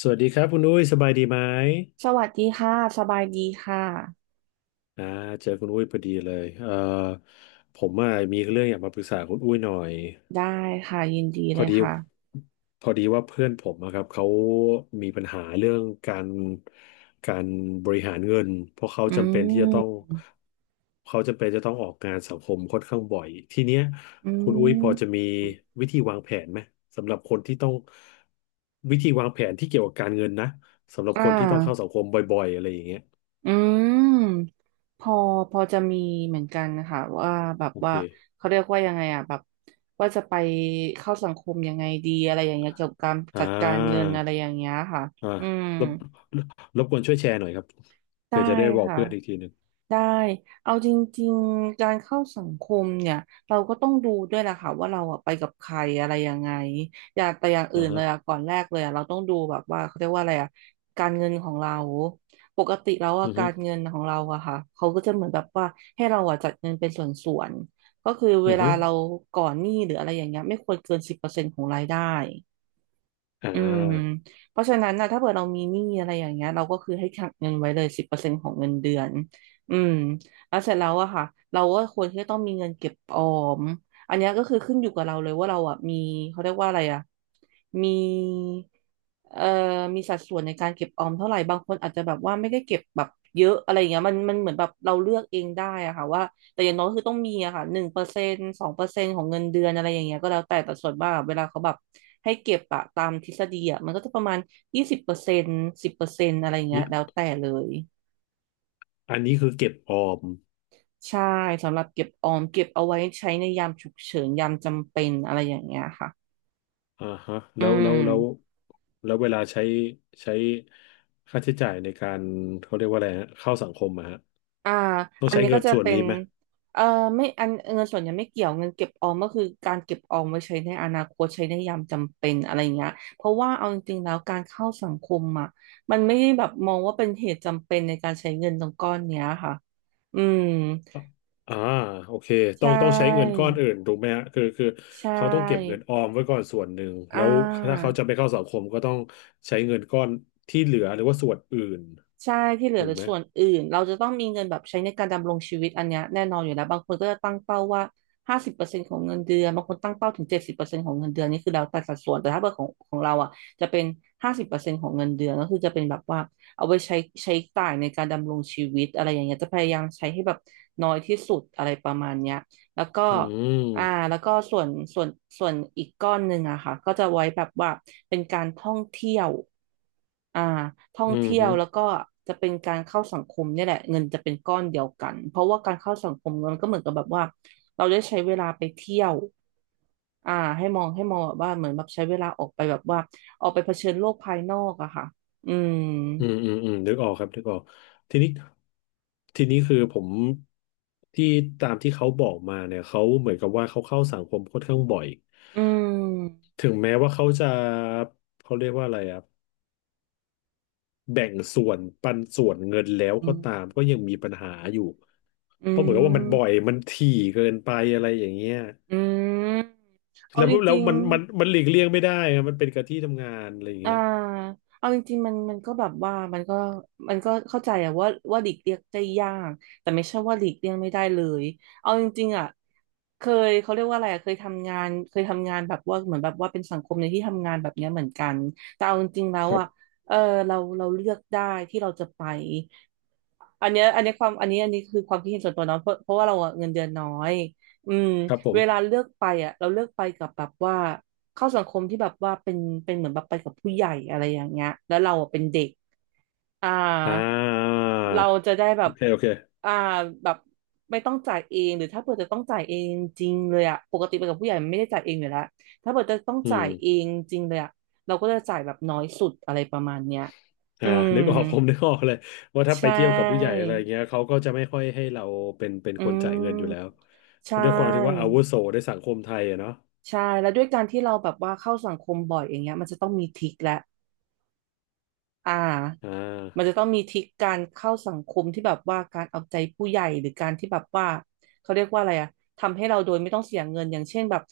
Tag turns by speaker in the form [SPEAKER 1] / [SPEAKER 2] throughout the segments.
[SPEAKER 1] สวัสดีครับคุณอุ้ยสบายดีไหม
[SPEAKER 2] สวัสดีค่ะสบายดีค่ะ
[SPEAKER 1] อ่าเจอคุณอุ้ยพอดีเลยผมอ่ะมีเรื่องอยากมาปรึกษาคุณอุ้ยหน่อย
[SPEAKER 2] ได้ค่ะยินดี
[SPEAKER 1] พ
[SPEAKER 2] เล
[SPEAKER 1] อ
[SPEAKER 2] ย
[SPEAKER 1] ดี
[SPEAKER 2] ค่ะ
[SPEAKER 1] พอดีว่าเพื่อนผมอะครับเขามีปัญหาเรื่องการบริหารเงินเพราะเขา
[SPEAKER 2] อื
[SPEAKER 1] จำเป็นที่จะต้อง
[SPEAKER 2] ม
[SPEAKER 1] เขาจำเป็นจะต้องออกงานสังคมค่อนข้างบ่อยทีเนี้ย
[SPEAKER 2] อื
[SPEAKER 1] คุณอุ้ยพ
[SPEAKER 2] ม
[SPEAKER 1] อจะมีวิธีวางแผนไหมสำหรับคนที่ต้องวิธีวางแผนที่เกี่ยวกับการเงินนะสำหรับ
[SPEAKER 2] อ่
[SPEAKER 1] คนที่ต้องเข้าสั
[SPEAKER 2] า
[SPEAKER 1] งคมบ่อยๆอะไรอย่างเงี้ย
[SPEAKER 2] อืมพอพอจะมีเหมือนกันนะคะว่าแบบ
[SPEAKER 1] โอเค
[SPEAKER 2] ว่าเขาเรียกว่ายังไงอ่ะแบบว่าจะไปเข้าสังคมยังไงดีอะไรอย่างเงี้ยเกี่ยวกับการ
[SPEAKER 1] อ่
[SPEAKER 2] จัดการเงิน
[SPEAKER 1] า
[SPEAKER 2] อะไรอย่างเงี้ยค่ะ
[SPEAKER 1] อ่า
[SPEAKER 2] อืม
[SPEAKER 1] รบรบกวนช่วยแชร์หน่อยครับ
[SPEAKER 2] ได้
[SPEAKER 1] เพื่อจะได้บอก
[SPEAKER 2] ค่ะ
[SPEAKER 1] เพื่อนอีกทีหนึ่ง
[SPEAKER 2] ได้เอาจริงๆการเข้าสังคมเนี่ยเราก็ต้องดูด้วยแหละค่ะว่าเราอะไปกับใครอะไรยังไงอย่าแต่อย่างอื่
[SPEAKER 1] อ่า
[SPEAKER 2] นเล
[SPEAKER 1] ฮะ
[SPEAKER 2] ยอะก่อนแรกเลยอะเราต้องดูแบบว่าเขาเรียกว่าอะไรอะการเงินของเราปกติแล้วอะ
[SPEAKER 1] อือ
[SPEAKER 2] กา
[SPEAKER 1] ฮึ
[SPEAKER 2] รเงินของเราอะค่ะเขาก็จะเหมือนแบบว่าให้เราอะจัดเงินเป็นส่วนๆก็คือเว
[SPEAKER 1] อือ
[SPEAKER 2] ลา
[SPEAKER 1] ฮึ
[SPEAKER 2] เราก่อนหนี้หรืออะไรอย่างเงี้ยไม่ควรเกินสิบเปอร์เซ็นต์ของรายได้
[SPEAKER 1] อ่
[SPEAKER 2] อืม
[SPEAKER 1] า
[SPEAKER 2] เพราะฉะนั้นนะถ้าเกิดเรามีหนี้อะไรอย่างเงี้ยเราก็คือให้ขังเงินไว้เลยสิบเปอร์เซ็นต์ของเงินเดือนอืมแล้วเสร็จแล้วอะค่ะเราก็ควรที่จะต้องมีเงินเก็บออมอันเนี้ยก็คือขึ้นอยู่กับเราเลยว่าเราอะมีเขาเรียกว่าอะไรอะมีเอ่อมีสัดส่วนในการเก็บออมเท่าไหร่บางคนอาจจะแบบว่าไม่ได้เก็บแบบเยอะอะไรอย่างเงี้ยมันเหมือนแบบเราเลือกเองได้อะค่ะว่า แต่อย่างน้อยคือต้องมีอะค่ะ1%2%ของเงินเดือนอะไรอย่างเงี้ยก็แล้วแต่แต่ส่วนมากอะเวลาเขาแบบให้เก็บอะตามทฤษฎีอะมันก็จะประมาณ20%สิบเปอร์เซ็นต์อะไรอย่างเงี้ยแล้ว
[SPEAKER 1] นี่
[SPEAKER 2] แต่เลย
[SPEAKER 1] อันนี้คือเก็บออม
[SPEAKER 2] ใช่สำหรับเก็บออมเก็บเอาไว้ใช้ในยามฉุกเฉินยามจำเป็นอะไรอย่างเงี้ยค่ะ
[SPEAKER 1] อ่าฮะ
[SPEAKER 2] อืม
[SPEAKER 1] แล้วเวลาใช้ค่าใช้จ่ายในการเขาเรียกว่าอะไรฮะเข้าสังคมอะฮะ
[SPEAKER 2] อ่า
[SPEAKER 1] ต้อง
[SPEAKER 2] อัน
[SPEAKER 1] ใช้
[SPEAKER 2] นี้
[SPEAKER 1] เงิ
[SPEAKER 2] ก็
[SPEAKER 1] น
[SPEAKER 2] จะ
[SPEAKER 1] ส่วน
[SPEAKER 2] เป็น
[SPEAKER 1] นี้ไหม
[SPEAKER 2] เอ่อไม่อันเงินส่วนใหญ่ไม่เกี่ยวเงินเก็บออมก็คือการเก็บออมไว้ใช้ในอนาคตใช้ในยามจำเป็นอะไรเงี้ยเพราะว่าเอาจริงๆแล้วการเข้าสังคมอ่ะมันไม่ได้แบบมองว่าเป็นเหตุจำเป็นในการใช้เงินตรงก้อนเนี้ยค่ะอืม
[SPEAKER 1] อ่าโอเคต้อ
[SPEAKER 2] ใช่
[SPEAKER 1] งต้องใช้เงินก้อนอื่นถูกไหมฮะคือคือ
[SPEAKER 2] ใช
[SPEAKER 1] เขาต้องเก็บเงิ
[SPEAKER 2] ่
[SPEAKER 1] นออมไว้ก่อนส่วนหนึ่ง
[SPEAKER 2] อ่
[SPEAKER 1] แล้วถ้า
[SPEAKER 2] า
[SPEAKER 1] เขาจะไปเข้าสังคมก็ต้องใช้เงินก้อนที่เหลือหรือว่าส่วนอื่น
[SPEAKER 2] ใช่ที่เหลือ
[SPEAKER 1] ถู
[SPEAKER 2] ห
[SPEAKER 1] ก
[SPEAKER 2] รือ
[SPEAKER 1] ไหม
[SPEAKER 2] ส่วนอื่นเราจะต้องมีเงินแบบใช้ในการดำรงชีวิตอันเนี้ยแน่นอนอยู่แล้วบางคนก็จะตั้งเป้าว่าห้าสิบเปอร์เซ็นต์ของเงินเดือนบางคนตั้งเป้าถึง70%ของเงินเดือนนี่คือแล้วแต่สัดส่วนแต่ถ้าเบอร์ของเราอ่ะจะเป็นห้าสิบเปอร์เซ็นต์ของเงินเดือนก็คือจะเป็นแบบว่าเอาไว้ใช้จ่ายในการดำรงชีวิตอะไรอย่างเงี้ยจะพยายามใช้ให้แบบน้อยที่สุดอะไรประมาณเนี้ยแล้วก็
[SPEAKER 1] อืม
[SPEAKER 2] อ่าแล้วก็ส่วนส่วนอีกก้อนหนึ่งอะค่ะก็จะไว้แบบว่าเป็นการท่องเที่ยวอ่าท่อง
[SPEAKER 1] อืม
[SPEAKER 2] เที่ย
[SPEAKER 1] ฮึ
[SPEAKER 2] วแล้วก็จะเป็นการเข้าสังคมเนี่ยแหละเงินจะเป็นก้อนเดียวกันเพราะว่าการเข้าสังคมมันก็เหมือนกับแบบว่าเราได้ใช้เวลาไปเที่ยวอ่าให้มองแบบว่าเหมือนแบบใช้เวลาออกไปแบบว่าออกไปเผชิญโลกภายนอกอะค่ะอืม
[SPEAKER 1] อืมนึกออกครับนึกออกทีนี้ทีนี้คือผมที่ตามที่เขาบอกมาเนี่ย เขาเหมือนกับว่าเขาเข้าสังคมค่อนข้างบ่อย
[SPEAKER 2] อืม
[SPEAKER 1] ถึงแม้ว่าเขาจะเขาเรียกว่าอะไรอ่ะ แบ่งส่วนปันส่วนเงินแล้ว
[SPEAKER 2] อื
[SPEAKER 1] ก็
[SPEAKER 2] ม
[SPEAKER 1] ตามก็ยังมีปัญหาอยู่
[SPEAKER 2] อื
[SPEAKER 1] เพราะเหมือนกับว่ามันบ่อย
[SPEAKER 2] ม
[SPEAKER 1] มันถี่เกินไปอะไรอย่างเงี้ย
[SPEAKER 2] อืมเอา
[SPEAKER 1] แล้ว
[SPEAKER 2] จ
[SPEAKER 1] แล้ว
[SPEAKER 2] ริง
[SPEAKER 1] มันหลีกเลี่ยงไม่ได้อะมันเป็นกับที่ทำงานอะไรอย่าง
[SPEAKER 2] อ่า
[SPEAKER 1] เงี้ย
[SPEAKER 2] เอาจริงๆมันก็แบบว่ามันก็เข้าใจอะว่าหลีกเลี่ยงได้ยากแต่ไม่ใช่ว่าหลีกเลี่ยงไม่ได้เลยเอาจริงๆอะเคยเขาเรียกว่าอะไรอะเคยทำงานแบบว่าเหมือนแบบว่าเป็นสังคมในที่ทำงานแบบเนี้ยเหมือนกันแต่เอาจริงๆแล้ว
[SPEAKER 1] ครั
[SPEAKER 2] อะ
[SPEAKER 1] บ
[SPEAKER 2] เออเราเลือกได้ที่เราจะไป อันนี้คือความคิดเห็นส่วนตัวเนาะเพราะว่าเราอะเงินเดือนน้อยอืม
[SPEAKER 1] ครับผ
[SPEAKER 2] เว
[SPEAKER 1] ม
[SPEAKER 2] ลาเลือกไปอ่ะเราเลือกไปกับแบบว่าเข้าสังคมที่แบบว่าเป็นเหมือนแบบไปกับผู้ใหญ่อะไรอย่างเงี้ยแล้วเราอะเป็นเด็กอ่า
[SPEAKER 1] อ่
[SPEAKER 2] เรา
[SPEAKER 1] า
[SPEAKER 2] จะได้แบ
[SPEAKER 1] โอ
[SPEAKER 2] บ
[SPEAKER 1] เคโอเค
[SPEAKER 2] อ่าแบบไม่ต้องจ่ายเองหรือถ้าเผื่อจะต้องจ่ายเองจริงเลยอ่ะปกติไปกับผู้ใหญ่มันไม่ได้จ่ายเองอยู่แล้วถ้าเผื่อจะต้อง
[SPEAKER 1] อื
[SPEAKER 2] จ่ายเอ
[SPEAKER 1] ม
[SPEAKER 2] งจริงเลยอ่ะเราก็จะจ่ายแบบน้อยสุดอะไรประมาณเนี้ยอื
[SPEAKER 1] อ่า
[SPEAKER 2] ม
[SPEAKER 1] นึกออกผมนึกออกเลยว่าถ้าไป
[SPEAKER 2] ใช่
[SPEAKER 1] เที่ยวกับผู้ใหญ่อะไรเงี้ยเขาก็จะไม่ค่อยให้เราเป็น
[SPEAKER 2] อื
[SPEAKER 1] คนจ่ายเงินอยู่แล้ว
[SPEAKER 2] มใช
[SPEAKER 1] ด้วยความที่ว่าอา
[SPEAKER 2] ่
[SPEAKER 1] วุโสในสังคมไทยอะเนาะ
[SPEAKER 2] ใช่แล้วด้วยการที่เราแบบว่าเข้าสังคมบ่อยอย่างเงี้ยมันจะต้องมีทริคและอ่า
[SPEAKER 1] อ่
[SPEAKER 2] มันจะ
[SPEAKER 1] า
[SPEAKER 2] ต้องมีทริคการเข้าสังคมที่แบบว่าการเอาใจผู้ใหญ่หรือการที่แบบว่าเขาเรียกว่าอะไรอะทำให้เราโดยไม่ต้องเสียเงินอย่างเช่นแบบ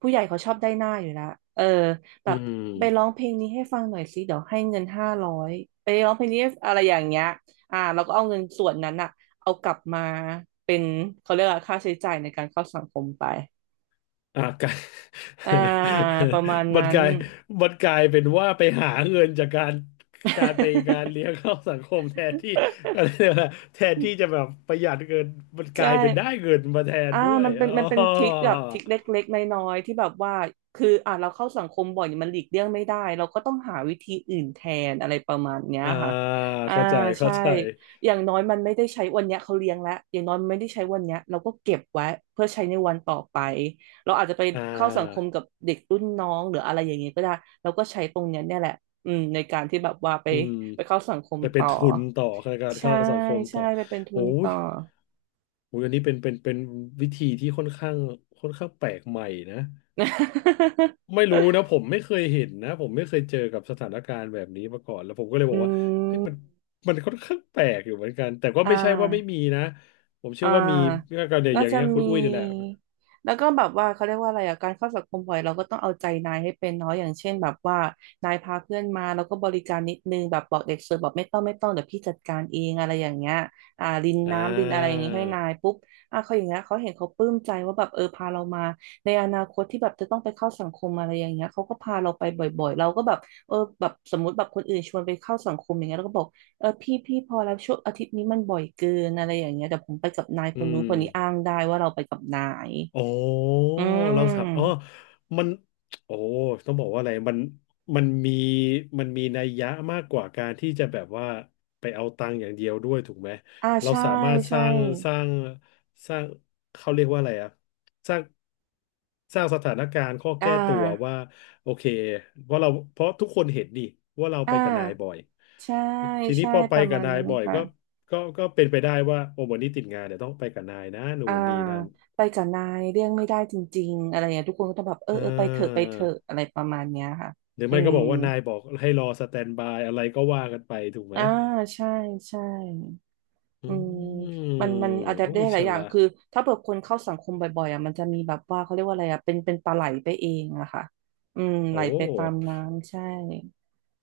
[SPEAKER 2] ผู้ใหญ่เขาชอบได้หน้าอยู่แล้วเออแบ
[SPEAKER 1] อื
[SPEAKER 2] บ
[SPEAKER 1] ม
[SPEAKER 2] ไปร้องเพลงนี้ให้ฟังหน่อยสิเดี๋ยวให้เงิน500ไปร้องเพลงนี้อะไรอย่างเงี้ยเราก็เอาเงินส่วนนั้นอะเอากลับมาเป็นเขาเรียกว่าค่าใช้จ่ายในการเข้าสังคมไป
[SPEAKER 1] อ่ะกลาย
[SPEAKER 2] อ่าประมาณ
[SPEAKER 1] มัน
[SPEAKER 2] นั้
[SPEAKER 1] ก
[SPEAKER 2] น
[SPEAKER 1] ลายมันกลายเป็นว่าไปหาเงินจากการการไปการ เลี้ยงเข้าสังคมแทนที่อะไรเนี่ยนะแทนที่จะแบบประหยัดเงินมันก
[SPEAKER 2] ใช่
[SPEAKER 1] ลายเป็นได้เงินมาแทน
[SPEAKER 2] อ่า
[SPEAKER 1] ด้วย
[SPEAKER 2] มันเป็
[SPEAKER 1] อ๋
[SPEAKER 2] น
[SPEAKER 1] อ
[SPEAKER 2] มันเป็นทริคแบบทริคเล็กๆน้อยๆที่แบบว่าคือเราเข้าสังคมบ่อยมันหลีกเลี่ยงไม่ได้เราก็ต้องหาวิธีอื่นแทนอะไรประมาณเนี้ย
[SPEAKER 1] อ่า
[SPEAKER 2] ค่ะอ่า
[SPEAKER 1] เข้าใจเข้า
[SPEAKER 2] ใช่
[SPEAKER 1] ใจ
[SPEAKER 2] อย่างน้อยมันไม่ได้ใช้วันเนี้ยเขาเลี้ยงแล้วอย่างน้อยมันไม่ได้ใช้วันเนี้ยเราก็เก็บไว้เพื่อใช้ในวันต่อไปเราอาจจะไป
[SPEAKER 1] อ่
[SPEAKER 2] เข้าสังคม
[SPEAKER 1] า
[SPEAKER 2] กับเด็กรุ่นน้องหรืออะไรอย่างเงี้ยก็ได้เราก็ใช้ตรงเนี้ยเนี่ยแหละอืมในการที่แบบว่าไป
[SPEAKER 1] อืม
[SPEAKER 2] ไปเข้าสังคม
[SPEAKER 1] ไปเป็
[SPEAKER 2] ต่
[SPEAKER 1] น
[SPEAKER 2] อ
[SPEAKER 1] ทุนต่อในการ
[SPEAKER 2] ใช่
[SPEAKER 1] เข้าสังคม
[SPEAKER 2] ใช่
[SPEAKER 1] ต่อ
[SPEAKER 2] ไปเป็นทุ
[SPEAKER 1] โอ้
[SPEAKER 2] น
[SPEAKER 1] ย
[SPEAKER 2] ต่อ
[SPEAKER 1] โอ้ยอันนี้เป็นวิธีที่ค่อนข้างแปลกใหม่นะ ไม่รู้ นะผมไม่เคยเห็นนะผมไม่เคยเจอกับสถานการณ์แบบนี้มาก่อนแล้วผมก็เลยบอ
[SPEAKER 2] อื
[SPEAKER 1] กว่าเฮ้ย
[SPEAKER 2] ม
[SPEAKER 1] มันค่อนข้างแปลกอยู่เหมือนกันแต่ก็
[SPEAKER 2] อ่
[SPEAKER 1] ไม่ใช่ว่าไม่
[SPEAKER 2] า
[SPEAKER 1] มีนะผม
[SPEAKER 2] อ่
[SPEAKER 1] เชื่อว่ามี
[SPEAKER 2] า
[SPEAKER 1] ก็เนี่ยอ
[SPEAKER 2] น่า
[SPEAKER 1] ย่าง
[SPEAKER 2] จะ
[SPEAKER 1] เงี้ยคุณ
[SPEAKER 2] มี
[SPEAKER 1] อุ้ยนี่แหละ
[SPEAKER 2] แล้วก็แบบว่าเขาเรียกว่าอะไรอ่ะการเข้าสังคมบ่อยเราก็ต้องเอาใจนายให้เป็นเนาะอย่างเช่นแบบว่านายพาเพื่อนมาแล้วก็บริการนิดนึงแบบบอกเด็กเสิร์ฟบอกไม่ต้องไม่ต้องเดี๋ยวพี่จัดการเองอะไรอย่างเงี้ยริน
[SPEAKER 1] อ่
[SPEAKER 2] น้ำรินอะไรอย่าง
[SPEAKER 1] า
[SPEAKER 2] งี้ให้นายปุ๊บอ่ะเขาอย่างเงี้ยเขาเห็นเขาปลื้มใจว่าแบบเออพาเรามาในอนาคตที่แบบจะต้องไปเข้าสังคมอะไรอย่างเงี้ยเขาก็พาเราไปบ่อยๆเราก็แบบเออแบบสมมติแบบคนอื่นชวนไปเข้าสังคมอย่างเงี้ยเราก็บอก เออพี่พอแล้วช่วงอาทิตย์นี้มันบ่อยเกินอะไรอย่างเงี้ยเดี๋ยวผมไปกับนาย
[SPEAKER 1] อื
[SPEAKER 2] คนนู้นคนนี้อ้า
[SPEAKER 1] ม
[SPEAKER 2] งได้ว่าเราไปกับนาย
[SPEAKER 1] อ๋อ
[SPEAKER 2] อื
[SPEAKER 1] เราสับอ๋อ
[SPEAKER 2] ม
[SPEAKER 1] มันโอ้ต้องบอกว่าอะไรมันมันมีมันมีนัยยะมากกว่าการที่จะแบบว่าไปเอาตังค์อย่างเดียวด้วยถูกไหมเรา
[SPEAKER 2] ใช่
[SPEAKER 1] สามารถ
[SPEAKER 2] ใช่
[SPEAKER 1] สร้างสร้างเขาเรียกว่าอะไรอะสร้างสถานการณ์ข้อ
[SPEAKER 2] อ่า
[SPEAKER 1] แก้ตัวว่าโอเคเพราะทุกคนเห็นนี่ว่าเราไป
[SPEAKER 2] อ่า
[SPEAKER 1] กับนายบ่อย
[SPEAKER 2] ใช่
[SPEAKER 1] ทีนี้
[SPEAKER 2] ใช่
[SPEAKER 1] พอไป
[SPEAKER 2] ประ
[SPEAKER 1] กั
[SPEAKER 2] มา
[SPEAKER 1] บ
[SPEAKER 2] ณ
[SPEAKER 1] นาย
[SPEAKER 2] นั้น
[SPEAKER 1] บ่อย
[SPEAKER 2] ค่ะ
[SPEAKER 1] ก็ก็เป็นไปได้ว่าโอ้วันนี้ติดงานเดี๋ยวต้องไปกับนายนะนู่
[SPEAKER 2] อ่า
[SPEAKER 1] นนี่นั่น
[SPEAKER 2] ไปกับนายเรื่องไม่ได้จริงๆอะไรอย่างเงี้ยทุกคนก็ต้องแบบเออ
[SPEAKER 1] อ่
[SPEAKER 2] เออไปเถอะไป
[SPEAKER 1] า
[SPEAKER 2] เถอะอะไรประมาณเนี้ยค่ะ
[SPEAKER 1] หรือ
[SPEAKER 2] อื
[SPEAKER 1] ไม่ก็
[SPEAKER 2] ม
[SPEAKER 1] บอกว่านายบอกให้รอสแตนบายอะไรก็ว่ากันไปถูกไหม
[SPEAKER 2] อ่าใช่ใช่
[SPEAKER 1] อื
[SPEAKER 2] อืม
[SPEAKER 1] ม
[SPEAKER 2] มันอะแดป
[SPEAKER 1] โอ้
[SPEAKER 2] ได้ห
[SPEAKER 1] ฉ
[SPEAKER 2] ลายอย่าง
[SPEAKER 1] ลาด
[SPEAKER 2] คือถ้าเผื่อคนเข้าสังคมบ่อยๆอ่ะมันจะมีแบบว่าเขาเรียกว่าอะไรอ่ะเป็นปลาไหลไปเองอะค่ะอืมไหล
[SPEAKER 1] โอ้
[SPEAKER 2] ไปตามน้ำใช่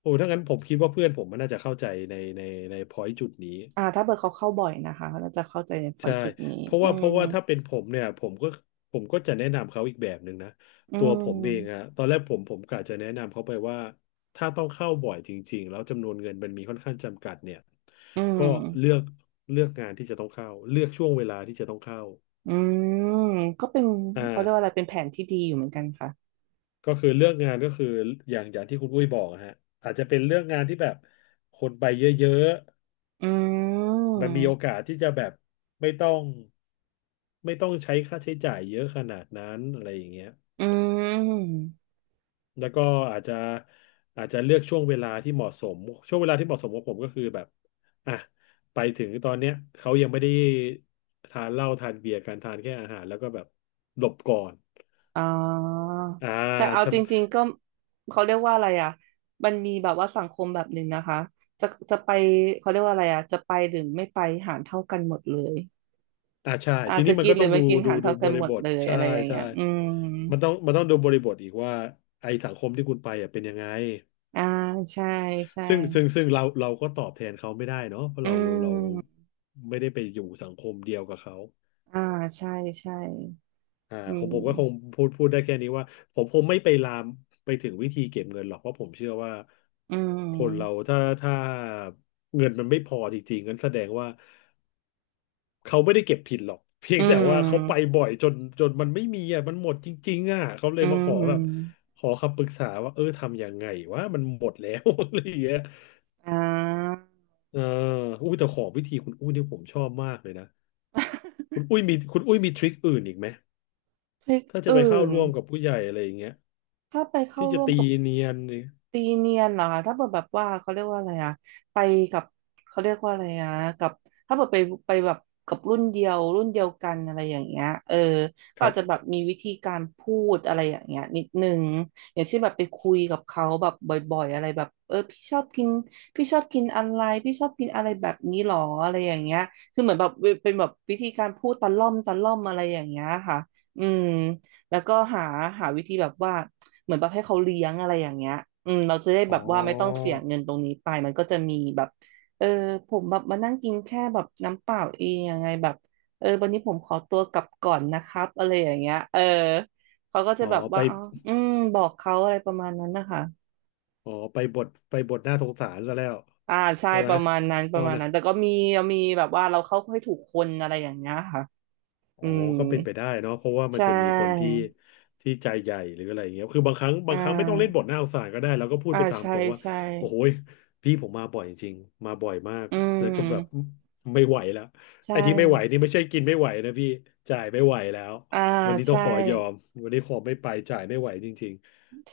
[SPEAKER 1] โอ้ถ้างั้นผมคิดว่าเพื่อนผมมันน่าจะเข้าใจในในพอยต์จุดนี้
[SPEAKER 2] ถ้าเผื่อเขาเข้าบ่อยนะคะเราจะเข้าใจในพอย
[SPEAKER 1] ใช่
[SPEAKER 2] จุดนี้อื
[SPEAKER 1] เพ
[SPEAKER 2] ม
[SPEAKER 1] ราะว่าถ้าเป็นผมเนี่ยผมก็จะแนะนำเขาอีกแบบหนึ่งนะ
[SPEAKER 2] อื
[SPEAKER 1] ตัวผมเองอะ
[SPEAKER 2] ม
[SPEAKER 1] ตอนแรกผมกะจะแนะนำเขาไปว่าถ้าต้องเข้าบ่อยจริงๆแล้วจำนวนเงินมันมีค่อนข้างจำกัดเนี่ย
[SPEAKER 2] อืม
[SPEAKER 1] ก็เลือกเลือกงานที่จะต้องเข้าเลือกช่วงเวลาที่จะต้องเข้า
[SPEAKER 2] อืมก็เป็น
[SPEAKER 1] อ่
[SPEAKER 2] เขาเรียกว่าอะไร
[SPEAKER 1] า
[SPEAKER 2] เป็นแผนที่ดีอยู่เหมือนกันค่ะ
[SPEAKER 1] ก็คือเลือกงานก็คืออย่างอย่างที่คุณอุ้ยบอกอะฮะอาจจะเป็นเลือกงานที่แบบคนไปเยอะ
[SPEAKER 2] อื
[SPEAKER 1] ๆ
[SPEAKER 2] ม
[SPEAKER 1] มันมีโอกาสที่จะแบบไม่ต้องไม่ต้องใช้ค่าใช้จ่ายเยอะขนาดนั้นอะไรอย่างเงี้ย
[SPEAKER 2] อืม
[SPEAKER 1] แล้วก็อาจจะอาจจะเลือกช่วงเวลาที่เหมาะสมช่วงเวลาที่เหมาะสมของผมก็คือแบบอ่ะไปถึงตอนเนี้ยเขายังไม่ได้ทานเหล้าทานเบียร์กันทานแค่อาหารแล้วก็แบบหลบก่อน
[SPEAKER 2] อ๋อ
[SPEAKER 1] อ่
[SPEAKER 2] แต่เอา
[SPEAKER 1] า
[SPEAKER 2] จริงๆก็เขาเรียกว่าอะไรอ่ะมันมีแบบว่าสังคมแบบหนึ่งนะคะจะจะไปเขาเรียกว่าอะไรอ่ะจะไปหรือไม่ไปหารเท่ากันหมดเลย
[SPEAKER 1] อ่าใช่
[SPEAKER 2] อา
[SPEAKER 1] ที
[SPEAKER 2] จจะ
[SPEAKER 1] นี้มัน
[SPEAKER 2] กิน
[SPEAKER 1] ก็
[SPEAKER 2] หรื
[SPEAKER 1] ต้อ
[SPEAKER 2] อ
[SPEAKER 1] งดู
[SPEAKER 2] ไม่กิน
[SPEAKER 1] ดู
[SPEAKER 2] หาร
[SPEAKER 1] ดู
[SPEAKER 2] เท่า
[SPEAKER 1] บ
[SPEAKER 2] กัน
[SPEAKER 1] ริ
[SPEAKER 2] หม
[SPEAKER 1] บ
[SPEAKER 2] ด
[SPEAKER 1] ท
[SPEAKER 2] เลย
[SPEAKER 1] ใช่
[SPEAKER 2] อะไรอย่าง
[SPEAKER 1] ใช่
[SPEAKER 2] เงี้ยอืม
[SPEAKER 1] มันต้องดูบริบทอีกว่าไอสังคมที่คุณไปอ่ะเป็นยังไง
[SPEAKER 2] อ่าใช่ใช่
[SPEAKER 1] ซึ่งเราก็ตอบแทนเขาไม่ได้เนาะเพราะ
[SPEAKER 2] อื
[SPEAKER 1] เราเรา
[SPEAKER 2] ม
[SPEAKER 1] ไม่ได้ไปอยู่สังคมเดียวกับเขา
[SPEAKER 2] อ่าใช่ใช่
[SPEAKER 1] อ่า
[SPEAKER 2] อื
[SPEAKER 1] ของผมก็คง
[SPEAKER 2] ม
[SPEAKER 1] พูดได้แค่นี้ว่าผมคงไม่ไปลามไปถึงวิธีเก็บเงินหรอกเพราะผมเชื่อว่า
[SPEAKER 2] อื
[SPEAKER 1] คนเรา
[SPEAKER 2] ม
[SPEAKER 1] ถ้าเงินมันไม่พอจริงๆงั้นแสดงว่า เขาไม่ได้เก็บผิดหรอก เพีย
[SPEAKER 2] อื
[SPEAKER 1] งแต่ว่าเขาไป
[SPEAKER 2] ม
[SPEAKER 1] บ่อยจนมันไม่มีอ่ะมันหมดจริงๆอ่ะเขาเล
[SPEAKER 2] อื
[SPEAKER 1] ยมาขอแบบ
[SPEAKER 2] ม
[SPEAKER 1] ขอคำปรึกษาว่าเออทำยังไงวะมันหมดแล้ว อะไรอย่างเงี้ย
[SPEAKER 2] อ่า
[SPEAKER 1] เอออุ้ยแต่ขอวิธีคุณอุ้ยเนี่ยผมชอบมากเลยนะคุณ อุ้ยมีทริคอื่นอีกไหม
[SPEAKER 2] พริก
[SPEAKER 1] ถ้าจะไปเข้า
[SPEAKER 2] อื่น
[SPEAKER 1] ร่วมกับผู้ใหญ่อะไรอย่างเงี้ย
[SPEAKER 2] ถ้าไปเข้า
[SPEAKER 1] ที่จะ
[SPEAKER 2] ร่วม
[SPEAKER 1] ตี
[SPEAKER 2] กับ
[SPEAKER 1] เนียนนี่
[SPEAKER 2] ตีเนียนเหรอคะถ้าเกิดแบบว่าเขาเรียกว่าอะไรอะไปกับเขาเรียกว่าอะไรอะกับถ้าเกิดไปไปแบบกับรุ่นเดียวกันอะไรอย่างเงี้ยเออก็
[SPEAKER 1] ครั
[SPEAKER 2] อาจจะแบ
[SPEAKER 1] บ
[SPEAKER 2] บมีวิธีการพูดอะไรอย่างเงี้ยนิดนึงอย่างเช่นแบบไปคุยกับเขาแบบบ่อยๆอะไรแบบเออพี่ชอบกินอะไรพี่ชอบกินอะไรแบบนี้หรออะไรอย่างเงี้ยคือเหมือนแบบเป็นแบบวิธีการพูดตะล่อมอะไรอย่างเงี้ยค่ะอืม แล้วก็หาวิธีแบบว่าเหมือนแบบให้เขาเลี้ยงอะไรอย่างเงี้ยอืมเราจะได้
[SPEAKER 1] อ๋
[SPEAKER 2] แบบว่าไม่ต้อง
[SPEAKER 1] อ
[SPEAKER 2] เสียเงินตรงนี้ไปมันก็จะมีแบบเออผมแบบมานั่งกินแค่แบบน้ำเปล่าเองยังไงแบบเออวันนี้ผมขอตัวกลับก่อนนะครับอะไรอย่างเงี้ยเออเขาก็จะ
[SPEAKER 1] อ๋อ
[SPEAKER 2] แบบ
[SPEAKER 1] ไป
[SPEAKER 2] ว่าอ๋ออืมบอกเขาอะไรประมาณนั้นนะคะ
[SPEAKER 1] อ๋อไปบทหน้าสงสารซะแล้ว
[SPEAKER 2] อ่าใช่
[SPEAKER 1] ใช่ไห
[SPEAKER 2] ป
[SPEAKER 1] ม
[SPEAKER 2] ระมาณนั้นป
[SPEAKER 1] พ่
[SPEAKER 2] ระ
[SPEAKER 1] อ
[SPEAKER 2] มาณ
[SPEAKER 1] นะ
[SPEAKER 2] นั้นแต่ก็มีมีแบบว่าเราเข้าให้ถูกคนอะไรอย่างเงี้ยค่ะ
[SPEAKER 1] อ๋อ
[SPEAKER 2] อืม
[SPEAKER 1] ก็เป็นไปได้เนาะเพราะว่ามัน
[SPEAKER 2] ใช่
[SPEAKER 1] จะมีคนที่ที่ใจใหญ่หรืออะไรอย่างเงี้ยคือบางครั้ง
[SPEAKER 2] อ่
[SPEAKER 1] บางครั้งไม่ต้องเล่นบ
[SPEAKER 2] า
[SPEAKER 1] ทหน้าสงสารก็ได้แล้วก็พูดไปตาม
[SPEAKER 2] ใช่
[SPEAKER 1] ตรงว่า
[SPEAKER 2] ใช่
[SPEAKER 1] โอ้โหยพี่ผมมาบ่อยจริงมาบ่อยมาก
[SPEAKER 2] อื
[SPEAKER 1] แล้วก็แบบ
[SPEAKER 2] ม
[SPEAKER 1] ไม่ไหวแล้ว
[SPEAKER 2] ใช
[SPEAKER 1] ไอ้ที่ไม่ไหว
[SPEAKER 2] ่
[SPEAKER 1] นี่ไม่ใช่กินไม่ไหวนะพี่ จ่ายไม่ไหวแล้ว
[SPEAKER 2] อ่า
[SPEAKER 1] วันนี้ต้อง
[SPEAKER 2] ใช่
[SPEAKER 1] ขอยอมวันนี้ขอไม่ไปจ่ายไม่ไหวจริง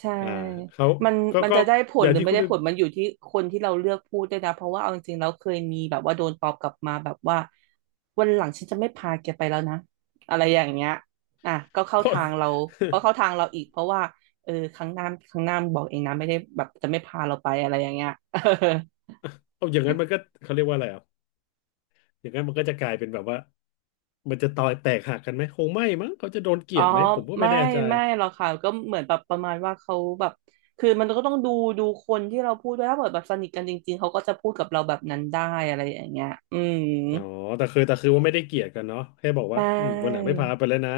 [SPEAKER 2] ใช่
[SPEAKER 1] อ่าเขา
[SPEAKER 2] มัน
[SPEAKER 1] ก็
[SPEAKER 2] มัน
[SPEAKER 1] ก็
[SPEAKER 2] จะได้ผ
[SPEAKER 1] อ
[SPEAKER 2] ล
[SPEAKER 1] ย่า
[SPEAKER 2] ห
[SPEAKER 1] ง
[SPEAKER 2] รือ
[SPEAKER 1] ที่
[SPEAKER 2] ไม่
[SPEAKER 1] คุณ
[SPEAKER 2] ได้ ผลมันอยู่ที่คนที่เราเลือกพูดด้วยนะ เพราะว่าเอาจริงๆเราเคยมีแบบว่าโดนตอบกลับมาแบบว่าวันหลังฉันจะไม่พาแกไปแล้วนะอะไรอย่างเงี้ยอ่ะก็เข้า
[SPEAKER 1] เพราะ
[SPEAKER 2] ทางเรา ก็เข้าทางเราอีกเพราะว่าเออครั้งหน้ามึงบอกเองนะไม่ได้แบบจะไม่พาเราไปอะไรอย่างเงี้ย
[SPEAKER 1] เอาอย่างนั้นมันก็เขาเรียกว่าอะไรอ่ะ อย่างนั้นมันก็จะกลายเป็นแบบว่ามันจะต่อยแตกหักกันไหมคงไม่มั้งเขาจะโดนเกลี
[SPEAKER 2] อ๋อ
[SPEAKER 1] ยดไหมผมก็ไม่
[SPEAKER 2] ไม่
[SPEAKER 1] แน่ใจ
[SPEAKER 2] หรอกค่ะก็เหมือนแบบประมาณว่าเขาแบบคือมันก็ต้องดูคนที่เราพูดด้วยถ้าเกิดแบบสนิทกันจริงๆเขาก็จะพูดกับเราแบบนั้นได้อะไรอย่างเงี้ยอืม
[SPEAKER 1] อ๋อแต่คือว่าไม่ได้เกลียดกันเนาะแค่บอก
[SPEAKER 2] ใช
[SPEAKER 1] ว่าอืมวันหลัง
[SPEAKER 2] ่
[SPEAKER 1] ไม่พาไปแล้วนะ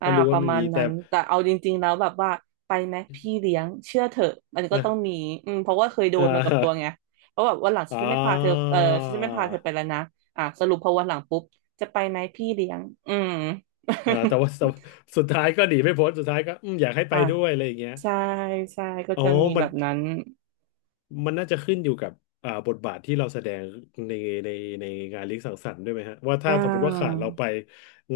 [SPEAKER 2] อ่า
[SPEAKER 1] ก็รู้
[SPEAKER 2] ป
[SPEAKER 1] ว่า
[SPEAKER 2] ระ
[SPEAKER 1] ไม่
[SPEAKER 2] มา
[SPEAKER 1] มี
[SPEAKER 2] ณ
[SPEAKER 1] แต่
[SPEAKER 2] นั้นแต่เอาจริงๆแล้วแบบว่าไปไหมพี่เลี้ยงเชื่อเถอะมันก็ต้อง
[SPEAKER 1] อ่ะ
[SPEAKER 2] มีอืมเพราะว่าเคยโด
[SPEAKER 1] อ่า
[SPEAKER 2] นมากับตัวไง
[SPEAKER 1] อ่
[SPEAKER 2] เพราะแบบวันหลังฉันจะไม่พาเธอ
[SPEAKER 1] า
[SPEAKER 2] เออฉันจะไม่พาเธอไปแล้วนะอ่ะสรุปพอวันหลังปุ๊บจะไปไหมพี่เลี้ยงอืม
[SPEAKER 1] อ่าแต่ว่าสุดท้ายก็หนีไม่พ้นสุดท้ายก็อืมอยากให้ ไป
[SPEAKER 2] อ่ะ
[SPEAKER 1] ด้วยอะไรอย่างเงี้ย
[SPEAKER 2] ใช่ใช่ก็
[SPEAKER 1] อ๋อ
[SPEAKER 2] จะมี
[SPEAKER 1] มั
[SPEAKER 2] แบ
[SPEAKER 1] น
[SPEAKER 2] บนั้น
[SPEAKER 1] มันน่าจะขึ้นอยู่กับอ่าบทบาทที่เราแสดงในในในงานเลี้ยงสังสรรค์ด้วยไหมฮะว่า
[SPEAKER 2] อ่
[SPEAKER 1] ถ้าสมมติว่าขาด
[SPEAKER 2] า
[SPEAKER 1] เราไป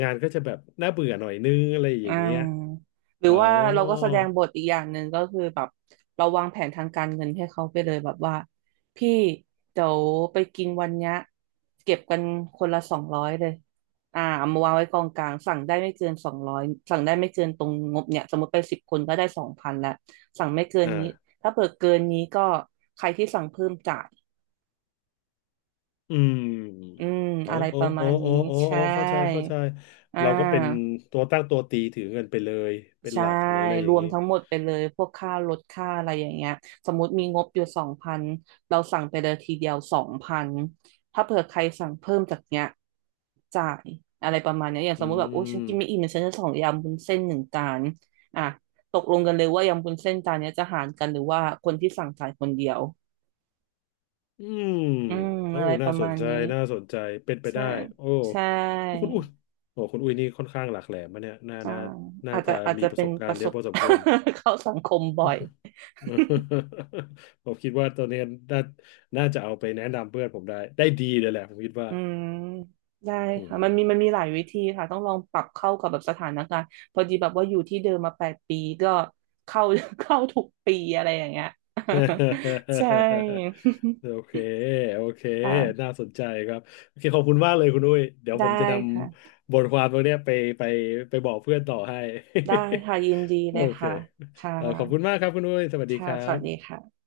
[SPEAKER 1] งานก็จะแบบน่าเบื่อหน่อยนึงอะไรอ
[SPEAKER 2] อ่
[SPEAKER 1] ย่างเงี้ย
[SPEAKER 2] าหรื
[SPEAKER 1] อ๋
[SPEAKER 2] อ
[SPEAKER 1] อ
[SPEAKER 2] ว่าเราก็แสดงบทอีกอย่างหนึ่งก็คือแบบเราวางแผนทางการเงินให้เขาไปเลยแบบว่าพี่เดี๋ยวไปกินวันเนี้ยเก็บกันคนละสองร้อยเลยอ่าเอามาวางไว้กองกลางสั่งได้ไม่เกินสองร้อยสั่งได้ไม่เกินตรงงบเนี่ยสมมติไป10 คนก็ได้สองพันละสั่งไม่เกิ
[SPEAKER 1] อ
[SPEAKER 2] นนี้
[SPEAKER 1] ่า
[SPEAKER 2] ถ้าเปิดเกินนี้ก็ใครที่สั่งเพิ่มจ่าย
[SPEAKER 1] อื
[SPEAKER 2] อื
[SPEAKER 1] ม
[SPEAKER 2] ม
[SPEAKER 1] โอ้
[SPEAKER 2] อะไร
[SPEAKER 1] โอ้
[SPEAKER 2] ประมา
[SPEAKER 1] โอ้
[SPEAKER 2] ณ
[SPEAKER 1] โอ้
[SPEAKER 2] นี้
[SPEAKER 1] โอ้โอ้
[SPEAKER 2] ใช่
[SPEAKER 1] เข้าใจเข้าใจ
[SPEAKER 2] อ่
[SPEAKER 1] เราก็เป็น
[SPEAKER 2] า
[SPEAKER 1] ตัวตั้งตัวตีถือเงินไปเลย เป็น
[SPEAKER 2] ใช่
[SPEAKER 1] หลักหรืออะไรอ
[SPEAKER 2] ร
[SPEAKER 1] ย่าง
[SPEAKER 2] วม
[SPEAKER 1] นี้
[SPEAKER 2] ทั้งหมดไปเลยพวกค่ารถค่าอะไรอย่างเงี้ยสมมติมีงบอยู่สองพันเราสั่งไปเลยทีเดียวสองพันถ้าเผื่อใครสั่งเพิ่มจากเนี้ยจ่ายอะไรประมาณเนี้ยอย่างส
[SPEAKER 1] อื
[SPEAKER 2] มมติแบบโอ้ฉันกินไม่
[SPEAKER 1] ม
[SPEAKER 2] อิ่มเดี๋ยวฉันจะสั่งยำวุ้นเส้นหนึ่งจานอ่ะตกลงกันเลยว่ายำวุ้นเส้นจานเนี้ยจะหารกันหรือว่าคนที่สั่งจ่ายคนเดียว
[SPEAKER 1] อืม
[SPEAKER 2] อืม
[SPEAKER 1] โอ้
[SPEAKER 2] อะไรป
[SPEAKER 1] น่า
[SPEAKER 2] ระ
[SPEAKER 1] ส
[SPEAKER 2] มา
[SPEAKER 1] น
[SPEAKER 2] ณ
[SPEAKER 1] ใจ
[SPEAKER 2] นี้
[SPEAKER 1] น่าสนใจ เป็นไป
[SPEAKER 2] ใช่
[SPEAKER 1] ได้โอ้
[SPEAKER 2] ใช่
[SPEAKER 1] คุณอุ้ยนี่ค่อนข้างหลากแหลมมะเนี่ยน่า
[SPEAKER 2] ใช่
[SPEAKER 1] น่าน่าจะ
[SPEAKER 2] อาจ
[SPEAKER 1] มี
[SPEAKER 2] จะ
[SPEAKER 1] ประ
[SPEAKER 2] เป็
[SPEAKER 1] ส
[SPEAKER 2] น
[SPEAKER 1] บกา
[SPEAKER 2] ป
[SPEAKER 1] ร
[SPEAKER 2] ระ
[SPEAKER 1] ณ์เย
[SPEAKER 2] ส
[SPEAKER 1] อะ
[SPEAKER 2] บ
[SPEAKER 1] พอสมควร
[SPEAKER 2] เข้าสังคมบ่อย
[SPEAKER 1] ผมคิดว่าตัวเนี้ยน่าน่าจะเอาไปแนะนำเพื่อนผมได้ ได้ดีเลยแหละผมคิดว่า
[SPEAKER 2] อืมได้
[SPEAKER 1] อื
[SPEAKER 2] ค่ะ
[SPEAKER 1] ม
[SPEAKER 2] มันมีหลายวิธีค่ะต้องลองปรับเข้ากับแบบสถานการณ์พอดีแบบว่าอยู่ที่เดิมมา8 ปีก็เข้า เข้าทุกปีอะไรอย่างเงี้ย ใช่
[SPEAKER 1] โอเค โอเค
[SPEAKER 2] ค่ะ
[SPEAKER 1] น่าสนใจครับ โอเค ขอบคุณมากเลยคุณอุ้ยเดี๋ยว
[SPEAKER 2] ได้
[SPEAKER 1] ผมจะน
[SPEAKER 2] ค่ะ
[SPEAKER 1] ำบทความตรงเนี้ยไปไปบอกเพื่อนต่อให้
[SPEAKER 2] ได้ค่ะยินดี
[SPEAKER 1] โอ
[SPEAKER 2] เลย
[SPEAKER 1] เค
[SPEAKER 2] ค่ะค่
[SPEAKER 1] ขอบคุณมา
[SPEAKER 2] ะ
[SPEAKER 1] กครับคุณอุ้ยสวัสดีค
[SPEAKER 2] ค่ะ
[SPEAKER 1] รั
[SPEAKER 2] สวั
[SPEAKER 1] บ
[SPEAKER 2] สดีค่ะ